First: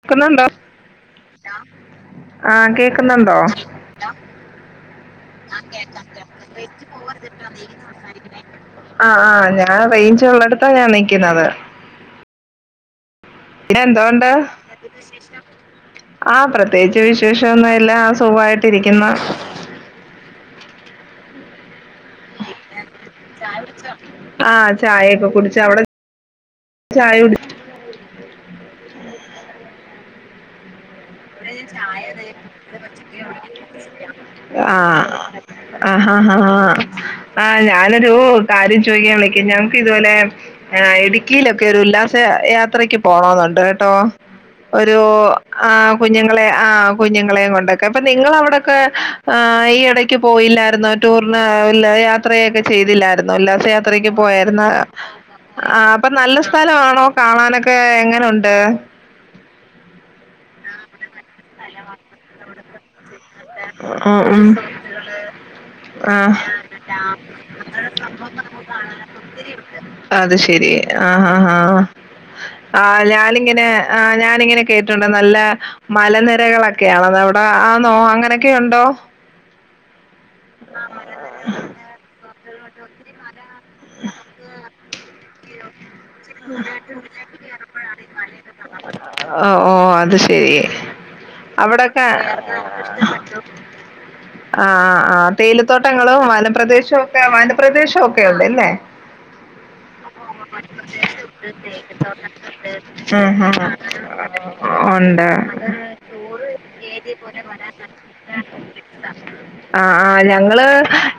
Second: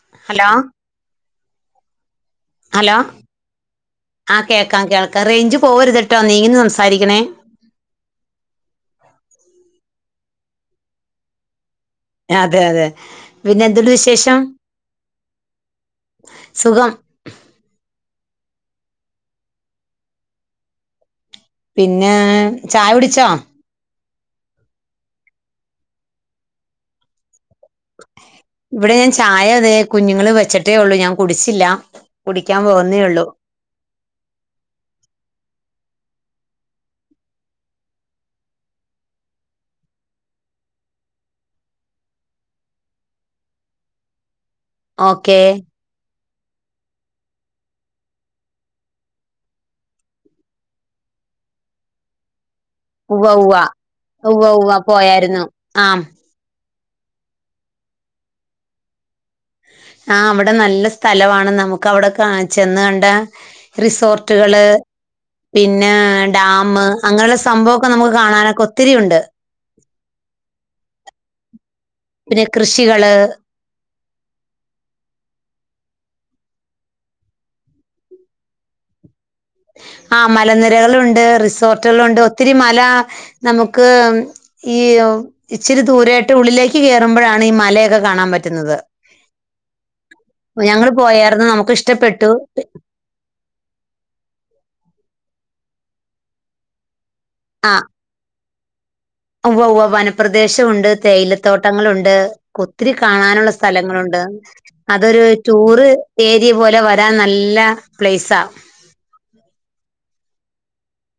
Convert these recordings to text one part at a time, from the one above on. കേക്കുന്നുണ്ടോ ഹലോ ആഹ് കേക്കുന്നുണ്ടോ? ആഹ് കേൾക്കാം കേൾക്കാം റേഞ്ച് പോവരുത്ട്ടോ നീങ്ങിനിന്ന് സംസാരിക്കണേ? ആഹ് ആ ഞാൻ റെയിഞ്ച് ഉള്ളടുത്താ ഞാൻ നിക്കുന്നത്. അതെ അതെ. പിന്നെ എന്തുണ്ട് എന്തോണ്ട് വിശേഷം എന്തുണ്ട് വിശേഷം ആ സുഖം പ്രത്യേകിച്ച് വിശേ വിശേഷം ഒന്നും ഇല്ല ആ സുഖമായിട്ടിരിക്കുന്നു. പിന്നെ ചായ കുടിച്ചോ? ആഹ് ചായൊക്കെ കുടിച്ചു അവിടെ ചായ കുടി. ഇവിടെ ഞാൻ ചായ തെ കുഞ്ഞുങ്ങൾ വെച്ചിട്ടേ ഉള്ളൂ ഞാൻ കുടിച്ചില്ല കുടിക്കാൻ പോകുന്നേയുള്ളൂ. [unintelligible] ആഹ് ആഹ് ആഹ് ആഹ് ഞാനൊരു കാര്യം ചോദിക്കാൻ വിളിക്ക ഞങ്ങക്ക് ഇതുപോലെ. ആഹ് ഇടുക്കിയിലൊക്കെ ഒരു ഉല്ലാസ യാത്രക്ക് പോണെന്നുണ്ട് കേട്ടോ? ഒരു ഓക്കേ ആ കുഞ്ഞുങ്ങളെ ആ കുഞ്ഞുങ്ങളെയും കൊണ്ടൊക്കെ അപ്പൊ നിങ്ങള അവിടൊക്കെ. ആ ഈ എടക്ക് പോയില്ലായിരുന്നോ ടൂറിന് [unintelligible] ത്രയൊക്കെ ഉവ്വ ചെയ്തില്ലായിരുന്നു ഉവ്വ ഉല്ലാസ യാത്രക്ക് ഉവ്വ പോയാരുന്നു ഉവ്വ പോയായിരുന്നു ആ അപ്പൊ നല്ല. സ്ഥലമാണോ കാണാനൊക്കെ എങ്ങനെയുണ്ട്? ആഹ അവിടെ നല്ല സ്ഥലമാണ് നമുക്ക് അവിടെ കാണി ചെന്ന് കണ്ട. ഉം ഉം റിസോർട്ടുകള്. പിന്നെ ആഹ് ഡാം അങ്ങനെയുള്ള സംഭവമൊക്കെ നമുക്ക് കാണാനൊക്കെ ഒത്തിരി ഉണ്ട്. അത് ശെരി ആഹ ആ പിന്നെ ആ ആ് കൃഷികള് ഞാനിങ്ങനെ. ആ് ഞാനിങ്ങനെ കേട്ടുണ്ട്. നല്ല മലനിരകളൊക്കെയാണെന്ന് അവിടെ ആ ണോ അങ്ങനെ? എന്തൊക്കെ ഉണ്ടോ? ആ മലനിരകളുണ്ട് റിസോർട്ടുകളുണ്ട് ഒത്തിരി മലാ. നമുക്ക് ഈ ഇച്ചിരി ദൂരായിട്ട് ഉള്ളിലേക്ക് കയറുമ്പോഴാണ് ഈ മലയൊക്കെ കാണാൻ പറ്റുന്നത്. ഓഹ് ഓഹ് അത് ശരി. ഞങ്ങള് പോയാർന്നു നമുക്ക് അവിടൊക്കെ ഇഷ്ടപ്പെട്ടു. ആ ആ ആ തേയിലത്തോട്ടങ്ങളും വനപ്രദേശവും ഒക്കെ വനപ്രദേശവും ഒക്കെ ഉണ്ട്. അല്ലേ? ഉവ്വ് ഉവ്വ് ഉവ്വ് വന. പ്രദേശമുണ്ട് തേയിലത്തോട്ടങ്ങളുണ്ട് ഒത്തിരി ആഹാ കാണാനുള്ള സ്ഥലങ്ങളുണ്ട്. അതൊരു ഉണ്ട് ടൂറ് ഏരിയ പോലെ വരാൻ നല്ല പ്ലേയ്സാ. ആഹ ആഹ ഞങ്ങള്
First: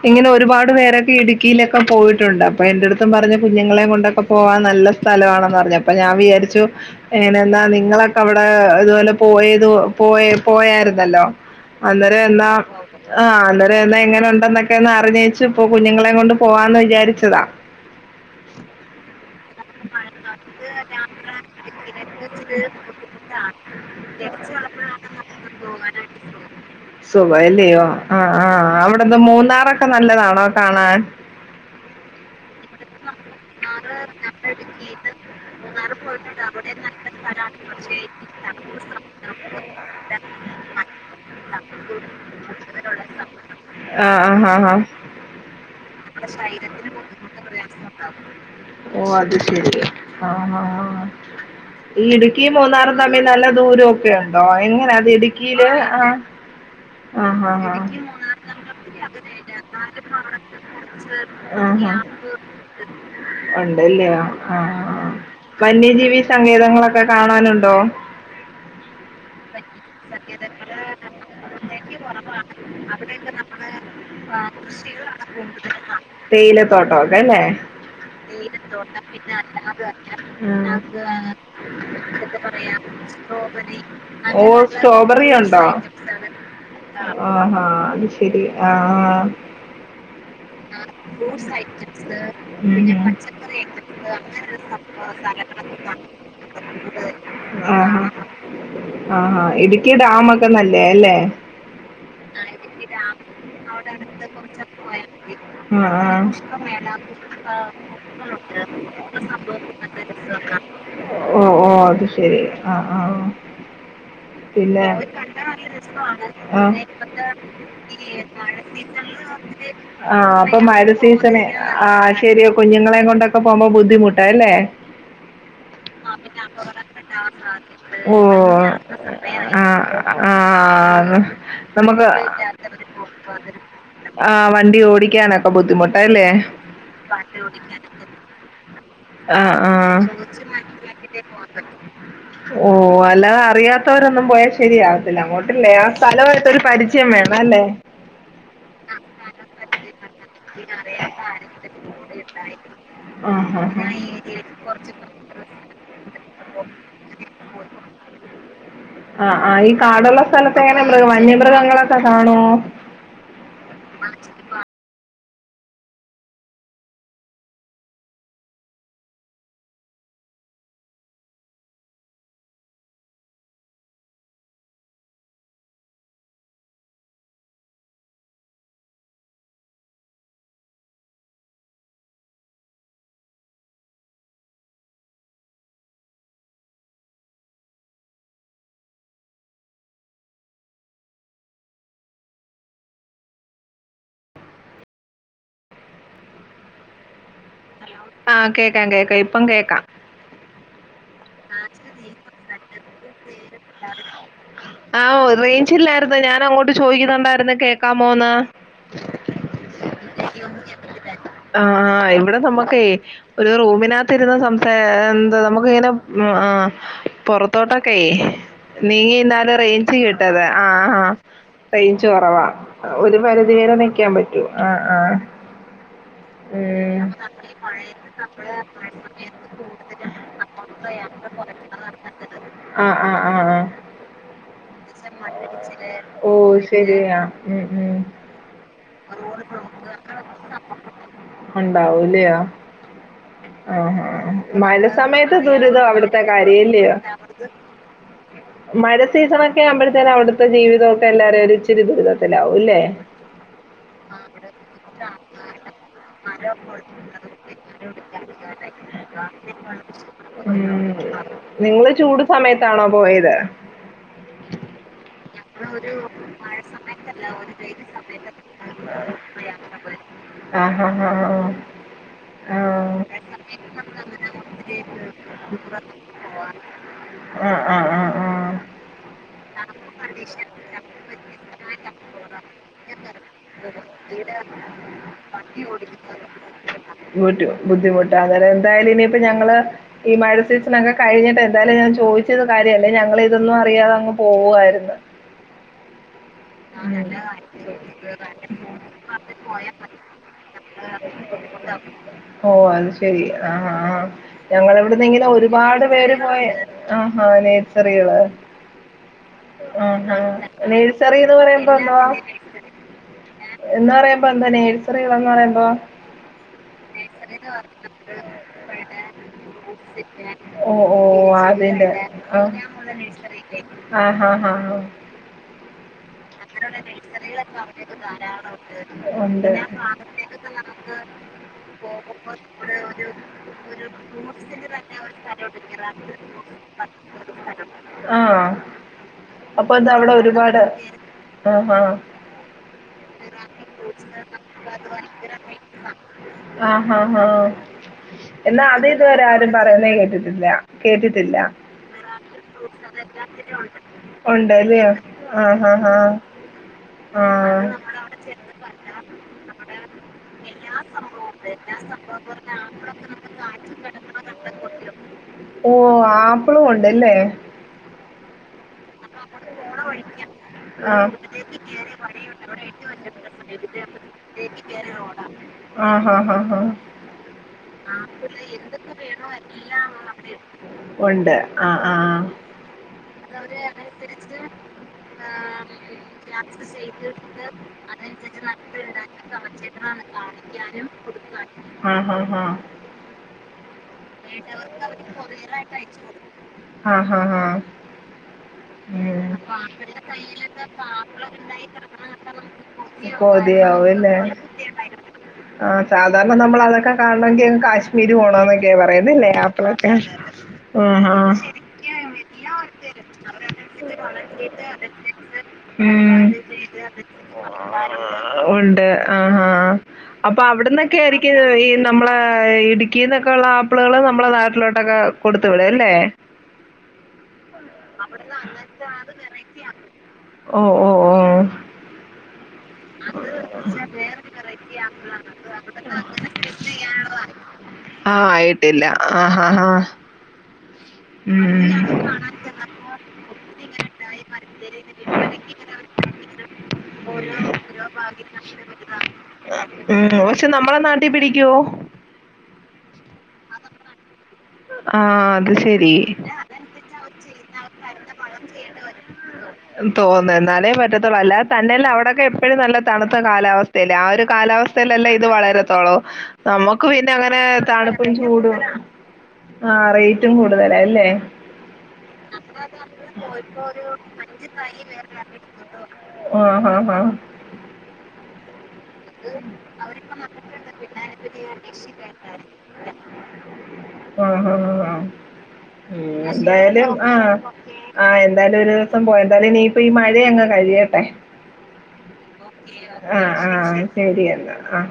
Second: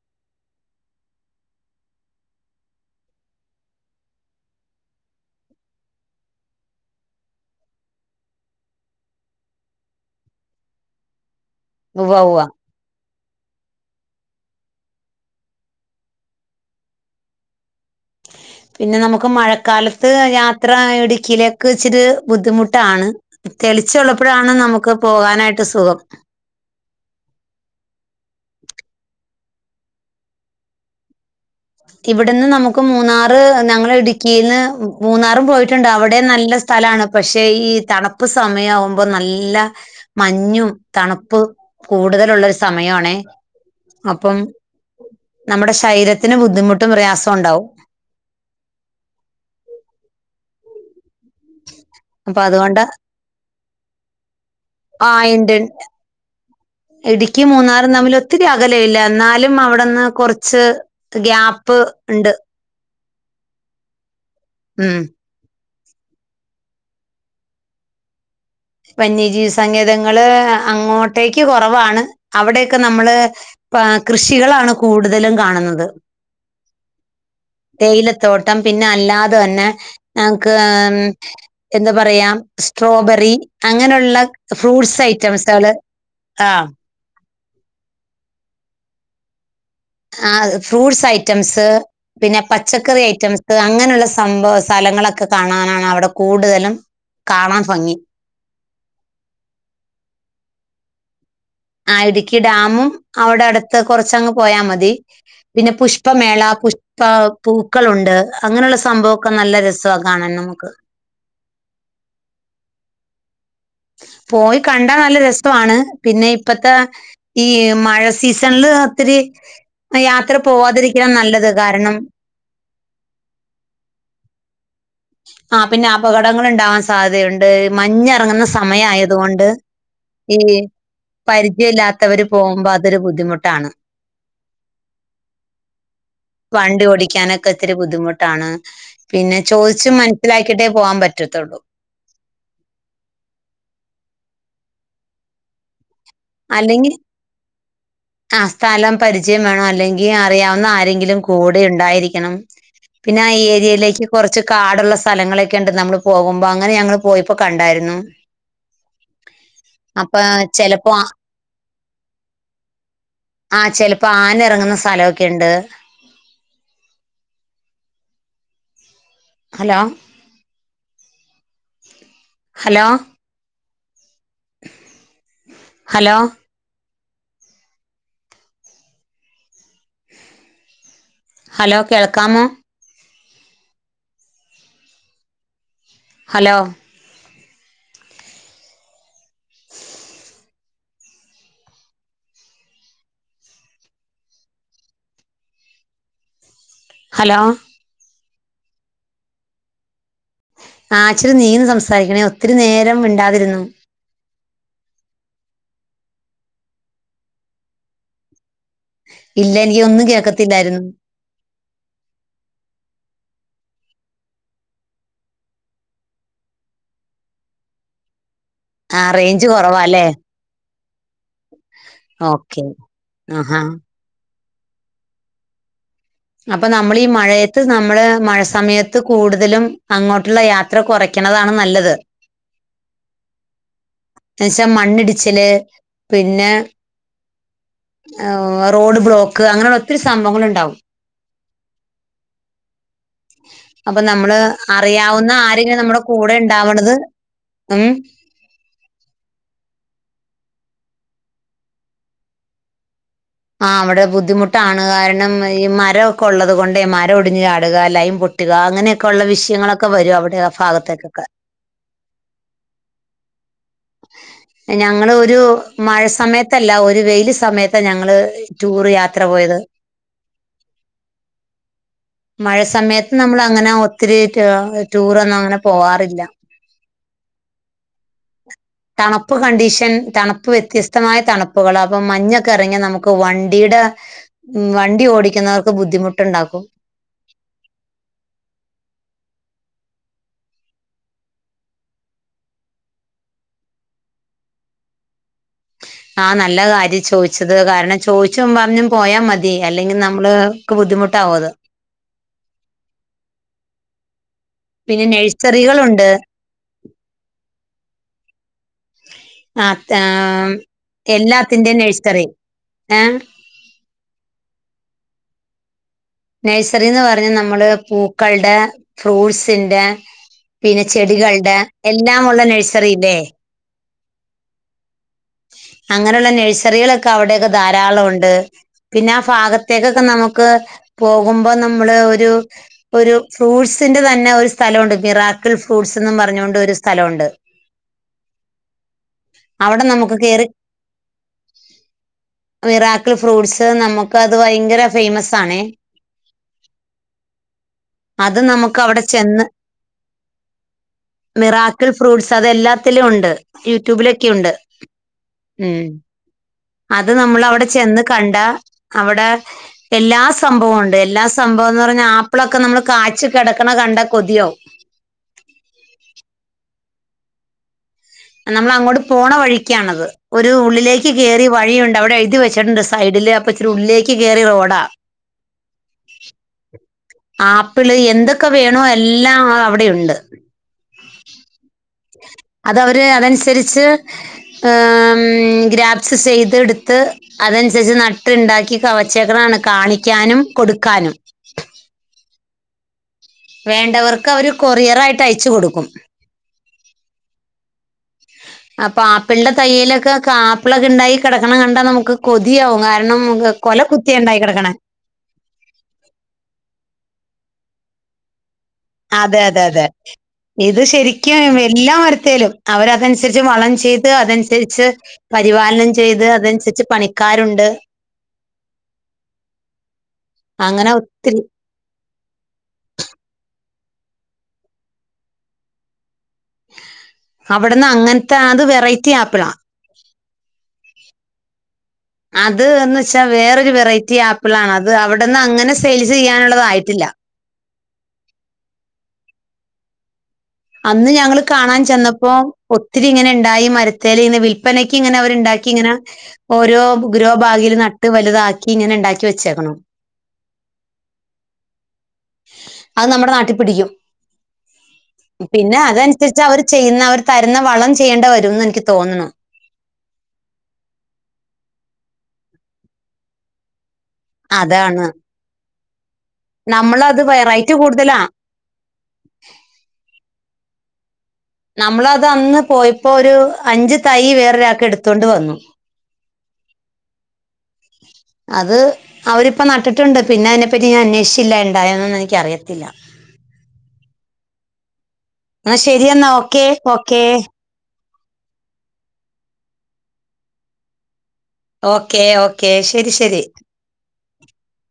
ഇങ്ങനെ ഒരുപാട് പേരൊക്കെ ഇടുക്കിയിലൊക്കെ പോയിട്ടുണ്ട്. അപ്പൊ എൻന്റെറ അടുത്തും പറഞ്ഞ കുഞ്ഞുങ്ങളെ കൊണ്ടൊക്കെ പോവാൻ നല്ല സ്ഥലമാണെന്ന് പറഞ്ഞു അപ്പൊ ഞാൻ വിചാരിച്ചു. എങ്ങനെന്നാ നിങ്ങളൊക്കെ അവിടെ ഇതുപോലെ പോയത് പോയ പോയായിരുന്നല്ലോ. ഉവ്വ അന്നേരം ഉവ്വ എല്ലാം ആഹ് അന്നേരം എന്ന എങ്ങനെ ഉണ്ടെന്നൊക്കെ ഒന്ന് അറിഞ്ഞേച്ചു ഇപ്പൊ കുഞ്ഞുങ്ങളെ കൊണ്ട് പോവാന്ന് വിചാരിച്ചതാ. പിന്നെ നമുക്ക് മഴ കാലത്ത് യാത്ര ഇടുക്കിലെക്കെ ഇച്ചിരി ബുദ്ധിമുട്ടാണ്. തെളിച്ചുള്ളപ്പോഴാണ് നമുക്ക് പോകാനായിട്ട് സുഖം. സുഖല്ലയോ ആഹ ആഹ് അവിടെന്ത മൂന്നാറൊക്കെ നല്ലതാണോ കാണാൻ ഇവിടുന്ന് നമുക്ക് മൂന്നാറ് ഞങ്ങള ഇടുക്കിന്ന് മൂന്നാറും പോയിട്ടുണ്ട് അവിടെ നല്ല സ്ഥലമാണ് പക്ഷേ ഈ തണു പ്പ് സമയംവുമ്പോ നല്ല മഞ്ഞും തണുപ്പും കൂടുതലുള്ളരു സമയ ആണേ ആഹ ആഹ ആഹ നമ്മുടെ ശരീരത്തിന് ബുദ്ധിമുട്ടും പ്രയാസം ഉണ്ടാവും. ഓ അത് ശരി ആഹ് ഹ ഈ അപ്പൊ ഇടുക്കി അതുകൊണ്ട് മൂന്നാറും തമ്മിൽ നല്ല ദൂരമൊക്കെ ഉണ്ടോ? എങ്ങനെ അത് ആ ഉണ്ട് ഇടുക്കിയില് ആ ആ ഇടുക്കി ആ ആ മൂന്നാറും തമ്മിൽ ഒത്തിരി അകല ഇല്ല എന്നാലും അവിടുന്ന് കുറച്ച് ഗ്യാപ്പ് ഉണ്ട് ഉണ്ടല്ലിയോ ആഹ ഉം വന്യജീവി സങ്കേതങ്ങളൊക്കെ കാണാനുണ്ടോ? വന്യജീവി സങ്കേതങ്ങള് അങ്ങോട്ടേക്ക് കുറവാണ് അവിടെയൊക്കെ നമ്മള് ആ കൃഷികളാണ് കൂടുതൽ തേയില തോട്ടക്കെ അല്ലേ തേയിലത്തോട്ടം പിന്നെ അല്ലാതെ തന്നെ ഞങ്ങക്ക് ഉം. എന്താ പറയാ സ്ട്രോബെറി അങ്ങനെയുള്ള ഫ്രൂട്ട്സ് ഐറ്റംസുകള് ആ ആഹാ, അത് ശരി ആഹ. ആഹ്. ഫ്രൂട്ട്സ് ഐറ്റംസ്, പിന്നെ ഉം. പച്ചക്കറി ഐറ്റംസ്, അങ്ങനെയുള്ള സംഭവ സ്ഥലങ്ങളൊക്കെ കാണാനാണ് അവിടെ കൂടുതലും കാണാൻ ഭങ്ങി. ആ, ആ, ഇടുക്കി ഡാമ ഒക്കെ നല്ലേ അല്ലേ? ആ, ഇടുക്കി ഡാമും അവിടെ അടു കുറച്ചങ്ങ് പോയാൽ മതി പിന്നെ ആ ആ പുഷ്പമേള പുഷ്പപു പുക്കളുണ്ട് അങ്ങനെയുള്ള സംഭവംക്കെ നല്ല രസമാണ് കാണാൻ നമുക്ക്. ഓ, ഓ, അത് ശരി ആ, ആ. [inaudible] പോയി പിന്നെ കണ്ടാ നല്ല രസമാണ്. പിന്നെ ആ. ഇപ്പത്തെ ഈ മഴ സീസണിൽ ത്രരി [unintelligible] ആ, അപ്പോ മഴ സീസണ് ആ ശരിയോ കുഞ്ഞുങ്ങളെ കൊണ്ടൊക്കെ പോകുമ്പോ ബുദ്ധിമുട്ടാ അല്ലേ. ആ പിന്നെ അപകടങ്ങൾ ഉണ്ടാവാൻ സാധ്യതയുണ്ട്. മഞ്ഞിറങ്ങുന്ന ഓ. സമയായതുകൊണ്ട് ആ, ആ, ഈ നമുക്ക് പരിചയമില്ലാത്തവര് പോകുമ്പോ അതൊരു ബുദ്ധിമുട്ടാണ്. ആ, വണ്ടി ഓടിക്കാനൊക്കെ ബുദ്ധിമുട്ടല്ലേ. വണ്ടി ഓടിക്കാനൊക്കെ ഒത്തിരി ബുദ്ധിമുട്ടാണ്. പിന്നെ ആ ആ ചോദിച് മനസ്സിലാക്കിയിട്ടേ പോകാൻ പറ്റത്തുള്ളൂ. ഓ, അല്ലാതെ അറിയാത്തവരൊന്നും പോയാ ശരിയാവത്തില്ല അങ്ങോട്ടില്ലെ. സ്ഥലമായിട്ടോരൂ പ അല്ലെങ്കിൽ രിചയം വേണം അല്ലേ.? ആ സ്ഥലം പരിചയം വേണം അല്ലെങ്കിൽ അറിയാവുന്ന ആരെങ്കിലും കൂടെ ഉണ്ടായിരിക്കണം പിന്നെ ആ ഏരി ഇതിലേക്ക് കുറച്ച് കാടുള്ള സ്ഥലങ്ങളൊക്കെ ഉണ്ട്. നമ്മളപോകുമ്പോ അങ്ങനെ ഞങ്ങൾ പോയപ്പോ കണ്ടായിരുന്നു. [inaudible] [inaudible] അ, അ, ഈ അപ്പൊ കാടുള്ള സ്ഥലത്ത് എങ്ങനെ ചിലപ്പോ മൃഗ ആ- വന്യമൃഗങ്ങളൊക്കെ കാണോ? ആചിലപ്പോ ആന ഇറങ്ങുന്ന സ്ഥലമൊക്കെുണ്ട്. ഹലോ. ഹലോ. ഹലോ. ഹലോ, കേൾക്കാമോ? ഹലോ ഹലോ ആ, കേകാം, കേ ക്കാം, ഇപ്പം കേക്കാം. ഇച്ചിരി നീന്ന് സംസാരിക്കണേ ഒത്തിരി നേരം മിണ്ടാതിരുന്നു. ആ, റേഞ്ചില്ലായിരുന്നു ഞാൻ അങ്ങോട്ട് ചോദിക്കുന്നുണ്ടായിരുന്നു കേൾക്കാമോന്ന്. ഇല്ല എനിക്ക് ഒന്നും കേക്കത്തില്ലായിരുന്നു. ആ, ആ, ഇവിടെ നമ്മുക്ക് ഒരു റൂമിനകത്ത് ഇരുന്ന സംസ എന്ത് നമുക്ക് ഇങ്ങനെ ഉം. ആ, പുറത്തോട്ടൊകെ. ആ നീങ്ങിന്നാലും കുറവാ റേഞ്ച് അല്ലേ കിട്ടത് ആ, ആ. റേഞ്ച് കുറവാ ഓക്കെ ഒരു ആഹാ പരിധിവരെ നിക്കാൻ പറ്റൂ ആ, ആ. അപ്പോ നമ്മൾ ഉം. ഈ മഴയത്ത് നമ്മൾ മഴ സമയത്ത് കൂടുതലും അങ്ങോട്ടുള്ള യാത്ര കുറയ്ക്കണതാണ് നല്ലത് ആ, ആ, ആ, ആ. എന്നുവെച്ചാൽ മണ്ണിടിച്ചില് ഓ, പിന്നെ ശരിയാ. റോഡ് ബ്ലോക്ക് അങ്ങനെയുള്ള ഒത്തിരി സംഭവങ്ങളൾ ഉണ്ടാവും. ഉണ്ടാവലയോ അപ്പൊ നമ്മള് മഴ അറിയാവുന്ന സമയത്ത് ദുരിതം ആരെങ്കിലുംനമ്മുടെ അവിടുത്തെ കൂടെ കാര്യം ഉണ്ടാവണത് അല്ലയോ? ഉം മഴ സീസണൊക്കെ ആവുമ്പഴത്തനും അവിടുത്തെ ജീവിതമൊക്കെ എല്ലാരും ഇച്ചിരി ദുരിതത്തിലാവും അല്ലേ ആഹ് അവിടെ ബുദ്ധിമുട്ടാണ് കാരണം ഈ മരമൊക്കെ ഉള്ളത് കൊണ്ടേ മരം ഒടിഞ് ചാടുക ലയിൻ പൊ പൊട്ടുക അങ്ങനെയൊക്കെയ ഉള്ള വിഷയങ്ങളൊക്കെ വരും അവിടെ ആ ഉം ഭാഗത്തേക്കൊക്കെ നിങ്ങള് ചൂട് സമയത്താണോ പോയത് ഞങ്ങള് ഒരു മഴ സമയത്തല്ല ഒരു വെയില് സമയത്ത ഞങ്ങള് ടൂറ് യാത്ര പോയത് ആഹ് ആഹ് ആഹ് മഴ ആഹ് സമയത്ത് നമ്മൾ അങ്ങനെ ഒത്തിരി ടൂ ടൂറൊന്നും അങ്ങനെ പോവാറില്ല ആഹ് ആഹ് ആഹ് ആഹ് തണുപ്പ് കണ്ടീഷൻ തണുപ്പ് വ്യത്യസ്തമായ തണുപ്പുകളാ അപ്പൊ മഞ്ഞൊക്കെ ഇറങ്ങി നമുക്ക് വണ്ടി വണ്ടിയുടെ [inaudible] ഉം വണ്ടി ഓടിക്കുന്നവർക്ക് ബുദ്ധിമുട്ടുണ്ടാക്കും. ഓടിക്ക [inaudible] ബുദ്ധിമുട്ട് എന്തായാലും ഇനിയിപ്പോ ഞങ്ങള് ഈ മഴസിസനക്കെ കഴിഞ്ഞിട്ട് എന്തായാലും ഞാൻ ചോദിച്ചത് കാര്യമല്ല ഞങ്ങള ഇതൊന്നും അറിയാതെങ്ങ പോവുവായിരുന്നു ആഹ് നല്ല കാര്യം ചോദിച്ചത് കാരണം ചോദിച്ചു പറഞ്ഞും പോയാ മതി അല്ലെങ്കിൽ നമ്മൾക്ക് ബുദ്ധിമുട്ടാവും അത് ഓഹ് അത് ശെരി ആഹ് ആഹ് ഞങ്ങൾ പിന്നെ ഇവിടുന്നെങ്ങിനെ ഒരുപാട് നഴ്സറികളുണ്ട് പേര് പോയ ആഹ് ഹാ നഴ്സറികള് ആഹ് അത് ഉം നേഴ്സറിന്ന് പറയുമ്പോ എല്ലാത്തിന്റെയും എന്തുവാ? നഴ്സറി ഏഹ് എന്ന് പറയുമ്പോ എന്താ നഴ്സറന്ന് പറയുമ്പോ നഴ്സറി എന്ന് പറഞ്ഞ നമ്മള് പൂക്കളുടെ ഫ്രൂട്സിന്റെ ഓ പിന്നെ ഓ ചെടികളുടെ അതിന്റെ എല്ലാ ഉള്ള ആഹ് നഴ്സറി ഇല്ലേ ആഹ് ആഹ് അങ്ങനെയുള്ള നഴ്സ നഴ്സറികളൊക്കെ അവിടൊക്കെ ധാരാളം ഉണ്ട് പിന്നെ ആ ഉണ്ട് പിന്നെ ആ ഭാഗത്തേക്കൊക്കെ ഭാഗത്തേക്ക്‌ ഒക്കെ നമുക്ക് പോകുമ്പോ നമ്മള് ഒരു ഒരു ഫ്രൂട്ട്സിന്റെ തന്നെ ഒരു സ്ഥലമുണ്ട് മിറാ ക്കിൾ ഫ്രൂട്ട്സ് എന്നും പറഞ്ഞുകൊണ്ട് ഒരു സ്ഥലവുണ്ട് ആഹ് അപ്പൊ അവിടെ ഇത് നമുക്ക് കേറി ഒരുപാട് ആഹ് ആഹ്. മിറാക്കിൽ ഫ്രൂട്ട്സ് നമുക്ക് അത് ഭയങ്കര ഫേമസ് ആണേ ആഹാ ഹാ അത് നമുക്ക് അവിടെ ചെന്ന് കേട്ടിട്ടില്ല. കേട്ടിട്ടില്ല. മിറാക്കിൾ ഫ്രൂട്ട്സ് അതെല്ലാത്തിലും ഉണ്ട് യൂട്യൂബിലൊക്കെയുണ്ട് ഉണ്ടല്ല്യോ? മം ആഹാഹാ. അത് നമ്മൾ അവിടെ ചെന്ന് കണ്ട അവിടെ എല്ലാ സ് സംഭവംഉണ്ട് എല്ലാ സംഭവം എന്ന് പറഞ്ഞാ ആപ്പിളൊക്കെ നമ്മള് കാച്ച് കിടക്കണ കണ്ട കൊതിയാകും ഓഹ് ആപ്പിളും ഉണ്ടല്ലേ നമ്മളങ്ങോട്ട് പോണ വഴിക്കാണത് ഒരു ഉള്ളിലേക്ക് ആഹ് [unintelligible] കേറി വഴിയുണ്ട് എഴുതി അവിടെ വെച്ചിട്ടുണ്ട് സൈഡില് അപ്പൊ ഇച്ചിരി എഴുതി ഉള്ളിലേക്ക് കേറി വെച്ചിട്ടുണ്ട് റോഡാ [unintelligible] റോഡ് ആണത് ആഹ് ഹാ ഹാ ആപ്പിള് എന്തൊക്കെ വേണോ എല്ലാം അവിടെയുണ്ട് ഉണ്ട് ആഹ് ആഹ്. അത് അവര് അതനുസരിച്ച് ഏഹ് ഗ്രാഫ്സ് ചെയ്തെടുത്ത് അതനുസരിച്ച് നട്ടുണ്ടാക്കി കവച്ചക്കളാണ് കാണിക്കാനും കൊടുക്കാനും ആഹ് ആഹ് വേണ്ടവർക്ക് അവർ കൊറിയറായിട്ട് അയച്ചു കൊടുക്കും ആ ഹ് ആ ആ അപ്പൊ ആപ്പിളന്റെ തൈ യിലൊക്കെ കാപ്പിളൊക്കെ ഉണ്ടായി കിടക്കണം കണ്ടാ നമുക്ക് കൊതിയാവും കാരണം കൊല കൊതിയാവും അല്ലേ? കുത്തിയ ഉണ്ടായി കിടക്കണെ ആ സാധാരണ നമ്മള അതക്കെ കാണമെങ്കിൽ കാശ്മീര് പോണം പറയുന്നല്ലേ അതെ അതെ അതെ ആപ്പളൊക്കെ ഇത് മം ആഹ് ശരിക്കും എല്ലാ വരത്തോലും അവരതനുസരിച്ച് വളം ചെയ്ത് അതനു രിച്ച് പരിപാലനം ഉം. ചെയ്ത് അതനുസരിച്ച് പണിക്കാരുണ്ട്. ആ അപ്പൊ അങ്ങനെ അവിടന്നൊക്കെ [unintelligible] ഒത്തിരി ഇത് നമ്മളെ ഇടുക്കിന്നൊക്കെ ഉള്ള ആപ്പിളുകള് നമ്മളെ നാട്ടിലോട്ടൊക്കെ കൊടുത്തു വിടു അല്ലേ അവിടുന്ന് അങ്ങനത്തെത് അത് വെറൈ ഓ ഓ ഓ അത് എന്ന് വെച്ചാ വേറരു വെറൈറ്റി ആപ്പിൾ ആണ് അത് അവിടന്ന് അങ്ങനെ സെയിൽ ചെയ്യാനുള്ളതായിട്ടില്ല. ആഹ ആയിട്ടില്ല ആ ഹ ഹ അന്ന് ഞങ്ങള് കാണാൻ ചെന്നപ്പോ ഒത്തിരി ഇങ്ങനെ ഉണ്ടായി മരത്തൽ ഇെ വിൽപ്പനക്ക് ഇങ്ങനെ അവരുണ്ടാക്കി ഇങ്ങനെ ഓരോ [unintelligible] നട്ട് വലുതാക്കി ഇങ്ങനെ ഉണ്ടാക്കി വെച്ചേക്കണം ഉം. പക്ഷെ നമ്മളെ നാട്ടിൽ പിടിക്കുവോ അത് നമ്മുടെ നാട്ടിൽ പിടിക്കും. ആഹ് അത് പിന്നെ ശരി. അതനുസരിച്ച് അവർ ചെയ്യുന്ന അവർ തരുന്ന വളം ചെയ്യേണ്ട വരുംന്ന് എനിക്ക് തോന്നുന്നു തോന്നുന്നു എന്നാലേ പറ്റത്തുള്ളൂ അല്ലതെ തന്നല്ല അവിടൊക്കെ എപ്പോഴും നല്ല തണുത്ത കാലാവസ്ഥയില്ലേ ആ ഒരു അതാണ് കാലാവസ്ഥയിലല്ല ഇത് വളരത്തോളോ നമുക്ക് പിന്നെ നമ്മളത് അങ്ങനെ റേറ്റ് തണുപ്പും കൂടുതലാ ചൂടും ആഹ റൈറ്റും കൂടുതലല്ലേ നമ്മള അത്ന്ന് പോയപ്പോൊ ഒരു അഞ്ച് തൈ വേറൊരാക്കെ എടുത്തോണ്ട് വന്നു ആ ഹ് ആ ആ അത് അവരിപ്പം നട്ടിട്ടുണ്ട് പിന്നെ അതിനെപ്പറ്റി ഞാൻ അന്വേഷിച്ചില്ല ഉണ്ടായൊന്നും എനിക്ക അറിയത്തില്ല ആഹ ആ എന്നാ ആ ശരിയെന്നാ ഓക്കെ എന്തായാലും ആഹ ഓക്കെ ആ എന്തായാലും ഒരു ദിവസം പോയ എന്തായാലും ഇനിയിപ്പ ഈ മഴയ അങ്ങ് കഴിയട്ടെ ഓക്കെ ഓക്കെ ശരി ആഹ ശരി ആഹ ശരിയെന്നാ ആഹ